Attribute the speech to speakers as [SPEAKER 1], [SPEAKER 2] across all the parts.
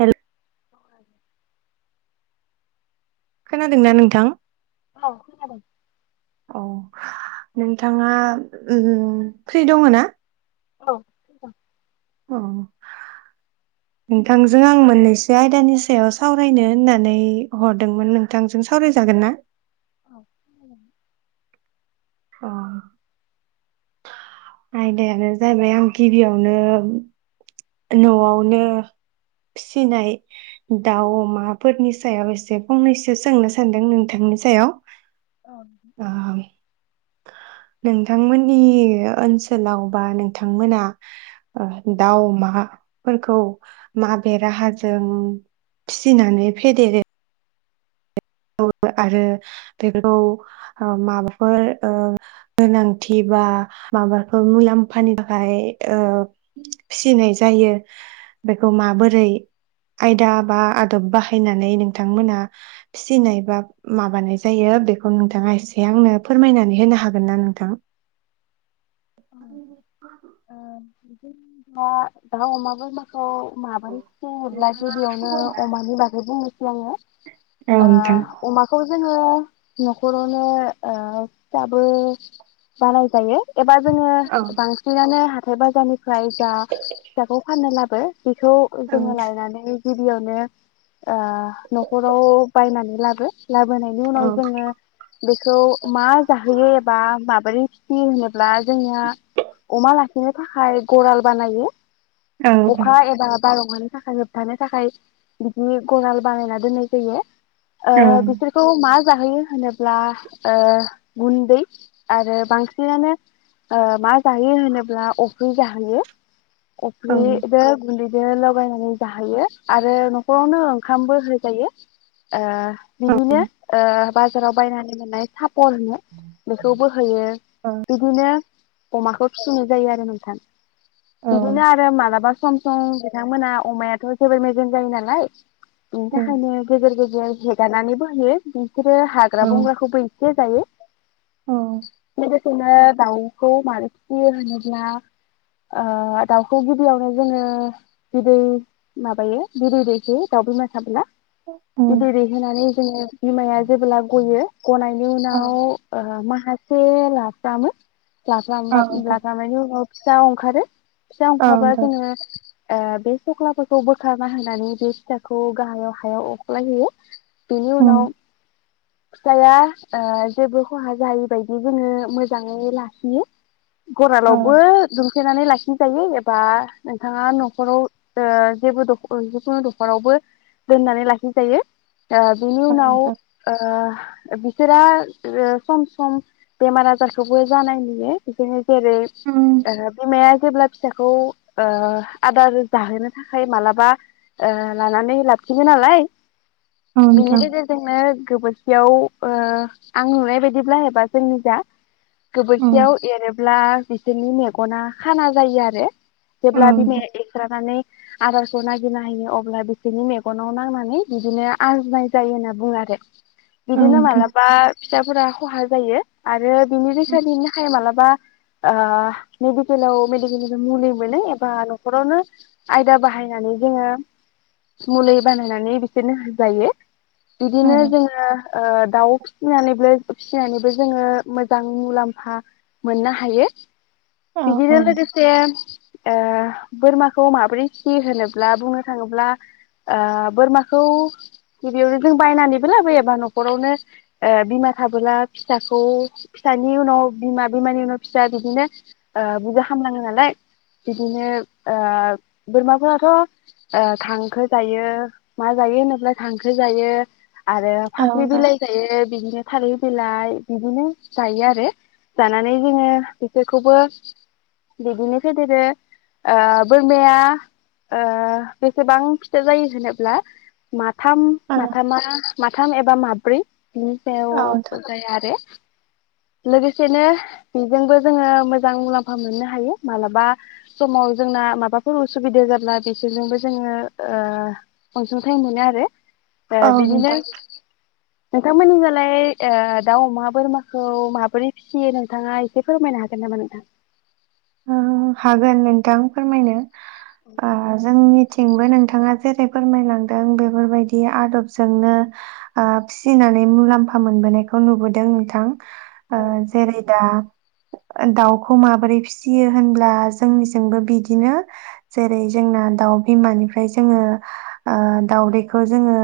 [SPEAKER 1] हेल
[SPEAKER 2] [unintelligible]
[SPEAKER 1] खोनादोंना नोंथां?
[SPEAKER 2] औ खोनादों।
[SPEAKER 1] औ नोंथाङा उम फ्रि दंङना?
[SPEAKER 2] औ
[SPEAKER 1] अ, [inaudible] नोंथांजों आं मोननैसो आयदानि सायाव सावरायनो होननानै हरदोंमोन नोंथांजों सावरायजागोन ना?
[SPEAKER 2] [inaudible]
[SPEAKER 1] अ आयदायानो जाबाय आं गिबियावनो न'आवनो, फिसिनाय दाउ अमाफोरनि सायाव एसे फंनैसो सोंनो सानदों नोंथांनि सायाव ।
[SPEAKER 2] औ
[SPEAKER 1] नोंथांमोननि ओनसोलाव बा नोंथांमोना ओ दाउ, अमा फोरखौ माबे राहाजों फिसिनानै फेदेरो? [inaudible] आरो बे [inaudible] खौ [unintelligible] माबाफोर ओ गोनांथि बा माबाफोर मुलाम्फानि थाखाय ओ फिसिनाय जायो बेखौ माबोरै आयदा बा आदब बाहायनानै नोंथांमोना फिसिनाय बा माबानाय जायो बेखौ नोंथाङा एसे आंनो फोरमायनानै होनो हागोन ना नोंथां? [inaudible]
[SPEAKER 2] बिदिनो दा दाउ अमा बोरमाखौ माबोरै [inaudible] ङोब्ला गिबियावनो अमानि बागै बुंनोसै आङो।
[SPEAKER 1] औ नोंथां
[SPEAKER 2] ओ अमाखौ जों [inaudible] न'खरावनो ओ दाबो बानाय जायो। जोङो
[SPEAKER 1] औ
[SPEAKER 2] बांसिनानो हाथाइ बाजारनिफ्राय जा फिसाखौ फाननो लाबो बेखौ
[SPEAKER 1] औ
[SPEAKER 2] जोङो लायनानै गिबियावनो ओ न'खराव बायनानै लाबो लाबोनायनि उनाव
[SPEAKER 1] औ
[SPEAKER 2] जोङो बेखौ मा जाहोयो एबा मा बोरै फिसियो होनोब्ला जोंनिया अमा ला [inaudible] थाखाय गराल बानायो
[SPEAKER 1] औ
[SPEAKER 2] अखा एबा बार [inaudible] थाखा जोबथानो थाखाय बिदि गराल बानायना दोननाय जायो ओ
[SPEAKER 1] नोंथां
[SPEAKER 2] बिसोरखौ मा जाहोयो होनोब्ला ओ गुन्दै आरो बांसिनानो ओ मा जायो होनोब्ला अफ्रि जाहोयो
[SPEAKER 1] ओ
[SPEAKER 2] अफ्रिदो गुन्दै बिदिनो लगायनानै जाहोयो आरो न'खरावनो ओंखामबो होजायो ओ बिदिनो ओ बाजाराव बायनानै मोननाय फरनो बेखौबो होयो बिदिनो अमाखौ फिसिनाय जायो आरो नोंथां
[SPEAKER 1] औ
[SPEAKER 2] बिदिनो आरो मालाबा सम बिथांमोना अमायाथ' जोबोर मेजेम जायो नालाय बिनि थाखायनो
[SPEAKER 1] नोंथां
[SPEAKER 2] गेजेर गेजेर हेगारनानैबो होयो बिसोरो हाग्रा बंग्राखौबो इसे जायो
[SPEAKER 1] औ नोंथां
[SPEAKER 2] खौनो दाउ खौ मारै फिसियो होनोब्ला ओ दाउखौ गिबियावनो जोङो बिदै माबायो बिदै दैहोयो दाउ बिमा थाबोला
[SPEAKER 1] ओ
[SPEAKER 2] बिदै दैहोनानै जोङो बिमाया जेबोला गयो गनायनि उनाव ओ माख- [unintelligible] [unintelligible] लाखांनायनि उनाव फिसा ओंखारो फिसा अंखारबा जोङो ओ बे सख्लाफोरखौ बोखारना होनानै बे फिथाखौ गाहायाव हायाव अख्लायहैयो बेनि उनाव फिसाया ओ जेबो खहा जायैबायायदि जोङो मोजाङै ला खियो गरालावबो द सथेनानै लाखिजायो एबा नोंथाङा न'खराव ओ जेबो जिखुनु दख'रावबो दोननानै लाखिजायो ओ बिनि उनाव ओ बिसोरा सम सम बेमार आजारखौबो जानाय नुयो बिदिनो जेरै बिमाया जेब्ला फिसाखौ ओ आदार जाहोनो थाखाय मालाबा ओ लानानै लाबफिनो नालाय । बेनि गेजेरजोंनो गोबोर बेयाव ओ आं नुनाय बायदिब्ला एबा जोंनि जा गोबोरखियाव एरो ब्ला बिसोरनि मेगना खाना जायो आरो । जेब्ला बिमाया एस्रानानै आदारखौ नागिरना होयो अब्ला बिसोरनि मेगनाव नांनानै बिदिनो आजनाय जायो होनना बुङो आरो । बिदिनो मालाबा फिसाफोरा खहा जायो आरो बिनि [unintelligible] [unintelligible] मालाबा ओ मेडिकेलाव [unintelligible] मुलि मोनो एबा न'खरावनो आयदा बाहायनानै जोङो मुलि बानायनानै बिसोरनो होजायो । बिदिनो जोङो ओ दाउ फिसिनानैबो फिसिनानैबो जोङो मोजां मुलाम्फा मोननो हायो । बिदिनो लोगोसे ओ बोरमाखौ माबोरै [unintelligible] होनोब्ला बुंनो थाङोब्ला ओ बोरमाखौ गिबियावनो जों बायनानैबो लाबोयोबा न'खरावनो ओ बिमा थाबोला फिसाखौ फिसानि उनाव बिमा बिमानि उनाव फिसा बिदिनो ओ बिजा खामलाङो नालाय बिदिनो ओ बोरमाफोराथ' ओ खांखो जायो मा जायो होनोब्ला खांखो जायो । आरो फाख्रि बिलाइ जायो । बिदिनो थारै बिलाइ बिदिनो जायो आरो जानानै जोङो बिसोरखौबो बिदिनो फेदेरो ओ बोरमाया ओ बेसेबां फिथा जायो होनोब्ला मा थाम माथामा माथ थाम एबा माब्रै । बिनि सायाव जाया आरो । लोगोसेनो बेजोंबो जोङो मोजां मुलाम्फा मोननो हायो मालाबा समाव जोंना माबाफोर उसुबिदा जाब्ला बिसोरजोंबो जोङो ओ अनसुंथाइ मोनो आरो । ए बिदिनो नोंथांमोननिजालाय ओ दाउ अमा बोरमा खौ माबोरै फिसियो नोंथाङा एसे फोरमायनो हागोन नामा नोंथां?
[SPEAKER 1] ओ हागोन नोंथां फोरमायनो । औ जोंनि थिंबो नोंथाङा जेरै फोरमायलांदों बेफोरबायदि आदबजोंनो ओ फिसिनानै मुलाम्फा मोनबोनायखौ नुबोदों नोंथां ।
[SPEAKER 2] औ
[SPEAKER 1] ओ जेरै दा दाउखौ माबोरै फिसि सियो होनब्ला जोंनिजोंबो बिदिनो जेरै जोंना दाउ बिमानिफ्राय जोङो ओ दाउदैखौ जोङो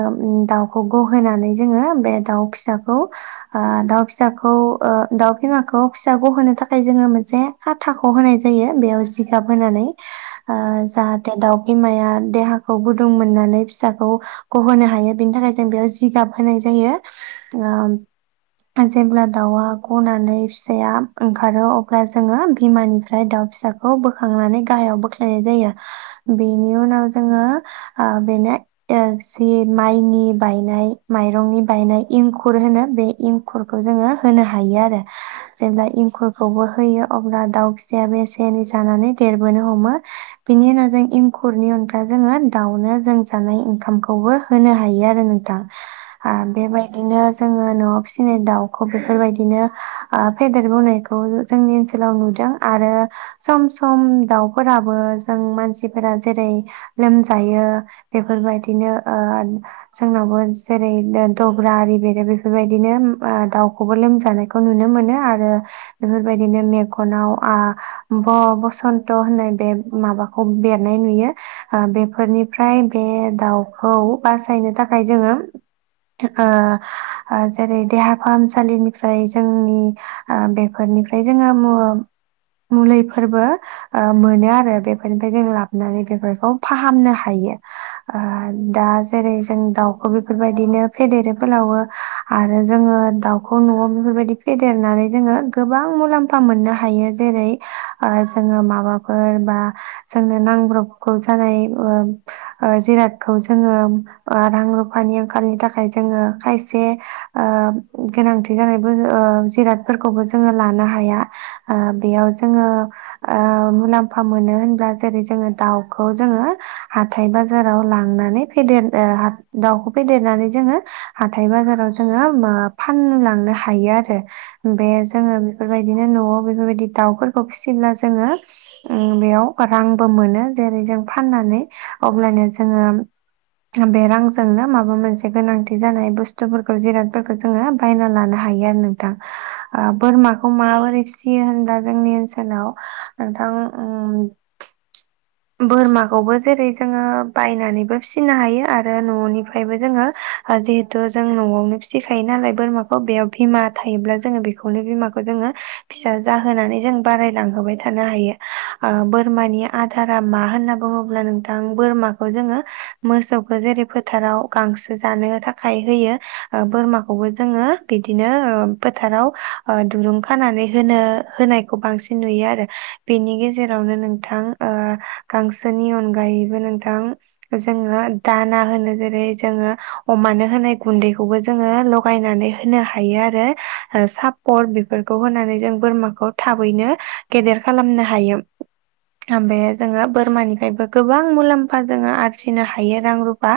[SPEAKER 1] दाउखौ गहोनानै जोङो बे दाउ फिसाखौ ओ दाउ फिसाखौ ओ दाउ बिमाखौ फिसा गहोनो थाखाय जोङो मोनसे फाथ थाख' होनाय जायो बेयाव जिगाब होनानै ओ जाहाथे दाउ इमाया देहाखौ गुदुं मोननानै फिसाखौ गहोनो हायो बिनि थाखाय जों बेयाव जिगाब होनाय जायो । ओ । जेब्ला दाउआ गनानै फिसाया ओंखारो अब्ला जोंङो बिमानिफ्राय दाउ फिसाखौ बोखांनानै गाहायाव बोख्लायनाय जायो। बेनि उनाव जोंङो आ बेनो जि माइनि बायनाय मायरंनि बायनाय एंखुर होनो बे इं खुरखौ जोंङो होनो हायो आरो। जेब्ला एंखुरखौबो होयो अब्ला दाउ फिसायाबो एसे एनै जानानै देरबोनो हमो, बिनि उनाव जों एंखुरनि अनगा जोंङो दाउनो जों जानाय ओंखामखौबो होनो हायो आरो नोंथां। ओ
[SPEAKER 2] औ
[SPEAKER 1] बेबायदिनो जोंङो न'आव फिसिनाय दाउखौ बेफोरबायदिनो फेदेरबोनायखौ जोंनि ओनसोलाव नु दों आरो सम सम दाउफोराबो जों मानसिफोरा जेरै लोमजायो बेफोरबायदिनो जोंनावबो जेरै दब्रा आरि बेरो बेफोरबायदिनो दाउखौबो लोमजानायखौ नुनो मोनो आरो बेफोरबायदिनो मेग नाव आ ब- बसन्त होननाय बे माबाखौ बेरनाय नुयो ओ बेफोरनिफ्राय बे दाउखौ बासायनो थाखाय जोंङो ओ जेरै देहा फाहामसालिनिफ्राय जोंनि बेफोरनिफ्राय जोंङो मुलिफोरबो मोनो आरो बेफोरनिफ्राय जों लाबोनानै बेफोरखौ फाहामनो हायो ओ दा जेरै जों दाउखौ बेफोरबायदिनो फेदेरो फोलावो आरो जोंङो दाउखौ न'आव बेफोरबायदि फेदेरनानै जोंङो गोबां मुलाम्फा मोननो हा हायो जेरै जोंङो माबाफोर बा जोंनो नांब्रबगौ जानाय ओ जिरादखौ जोंङो ओ रां-रुफानि आंखालनि थाखाय जोंङो खायसे ओ गोनांथि जानाय ओ जिरादफोरखौबो जोंङो लानो हाया ओ बेयाव जोंङो ओ मुलाम्फा मोनो होनब्ला जेरै जोंङो दाउखौ जोंङो हाथाय बाजाराव लांनानै फेदेर दाउखौ फेदेरनानै जोंङो हाथथाय बाजाराव जोङो फानलांनो हायो आरो। बे जोंङो बेफोरबाय बिनो न'आव बेफोरबायदि दाउफोरखौ फिसिब्ला जोंङो ओ बेयाव रांबो मोनो जेरै‌ जों फाननानै अब्लानो जोंङो बे रांजोंनो माबा मोनसे गोनांथि जानाय बुस्थुफोरखौ जिरादफोरखौ जोंङो बायना लानो हायो आरो नोंथां। ओ बोरमाखौ माबोरै फियो होनब्ला जोंनि ओनसोलाव नोंथां ओम बोरमाखौबो जेरै जोंङो बायनानैबो फिसिनो हायो आरो न'निफ्रायबो जोंङो जिहेथु जों न'आवनो फिसिखायो नालाय बोरमाखौ बेयाव बिमा थायोब्ला जोंङो बेखौनो बिमाखौ जोंङो फिसा जाहोनानै जों बारायलांहोबाय थानो हायो ओ बोरमानि आ दारा मा होनना बुङोब्ला नोंथां बोरमाखौ जोंङो मोसौखौ जेरै फोथाराव गांसो जानो थाखाय होयो बोरमाखौबो जोंङो बिदिनो फोथाराव ओ दुरुं खानानै होनो-होनायखौ बांसिन नुयो आरो बेनि गेजेरावनो नोंथां ओ गांसोनि अनगायैबो नोंथां जोंङो दाना होनो जेरै जोंङो अमानो होनाय गुन्दैखौबो जोंङो लगायनानै होनो हायो आरो सापर बेफोरखौ होनानै जों बोरमाखौ थाबैनो गेदेर खालामनो हायो। बे जोंङो बोरमानिफ्रायबो गोबां मुलाम्फा जोंङो आरजिनो हायो रां रुफा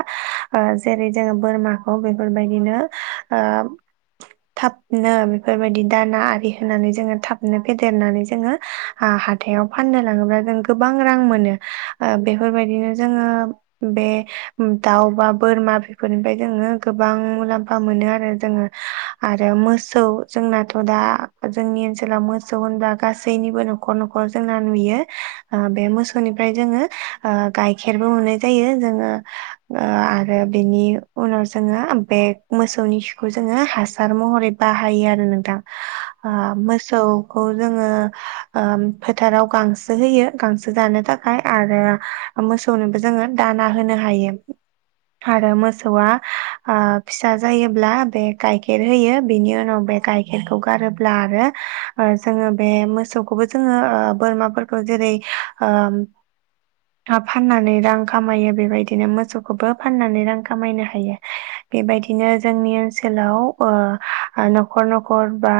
[SPEAKER 1] ओ जेरै जोंङो बोरमाखौ बेफोरबायदिनो ओ थाबनो बेफोरबायदि दाना आरि होनानै जोंङो थाबनो फेदेरनानै जोंङो हाथायाव फाननो लाङोब्ला गोबां रां मोनो ओ बेफोरबायदिनो जोंङो बे दाउ बा बोरमा बेफोरनिफ्राय जोंङो गोबां मुलाम्फा मोनो आरो जोंङो आरो मोसौ जोंनाथ' दा जोंनि ओनसोलाव मोसौ होनब्ला गासैनिबो न'खर-न'खर जोंना नुयो ओ बे मोसौनिफ्राय जोंङो ओ गाइखेरबो मोननायबो जायो जोंङो आरो बेनि उनाव जोंङो बे मोसौनि खिखौ जोंङो हासार महरै बाहायो आरो नोंथां। ओ
[SPEAKER 2] औ
[SPEAKER 1] मोसौखौ जोंङो ओ फोथाराव गांसो होयो गांसो जानो थाखाय आरो मोसौनोबो जोंङो दाना होनो हायो आरो मोसौआ फिसा जायोब्ला बे गाइखेर होयो बेनि उनाव बे गाइखेरखौ गारोब्ला आरो जोंङो बे मोसौखौबो जोंङो बोरमाफोरखौ जेरै ओ फाननानै रां खामायो बेबायदिनो मोसौखौबो फाननानै रां खामायनो हायो बेबायदिनो जोंनि ओनसोलाव न'खर-न'खर बा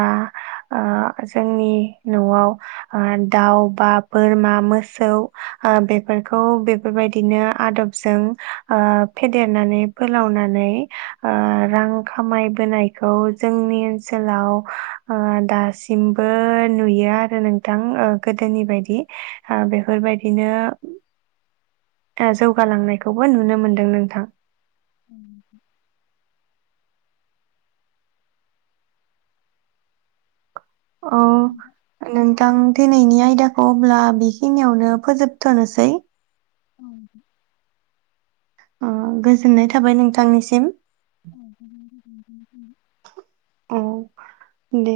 [SPEAKER 1] जोंनि न'आव दाउ बा बोरमा मोसौ बेफोरखौ बेफोरबायदिनो आदबजों फेदेरनानै फोलावनानै रां खामायबोनायखौ जोंनि ओनसोलाव दासिमबो नुयो आरो नोंथां गोदोनि बायदि बेफोरबायदिनो जौगालांनायखौबो नुनो मोनदों नोंथां।
[SPEAKER 2] [inaudible]
[SPEAKER 1] औ नोंथां दिनैनि आयदाखौ अब्ला बेखिनियावनो फोजोबथ'नोसै अ गोजोननाय थाबाय नोंथांनिसिम औ
[SPEAKER 2] [unintelligible]
[SPEAKER 1] दे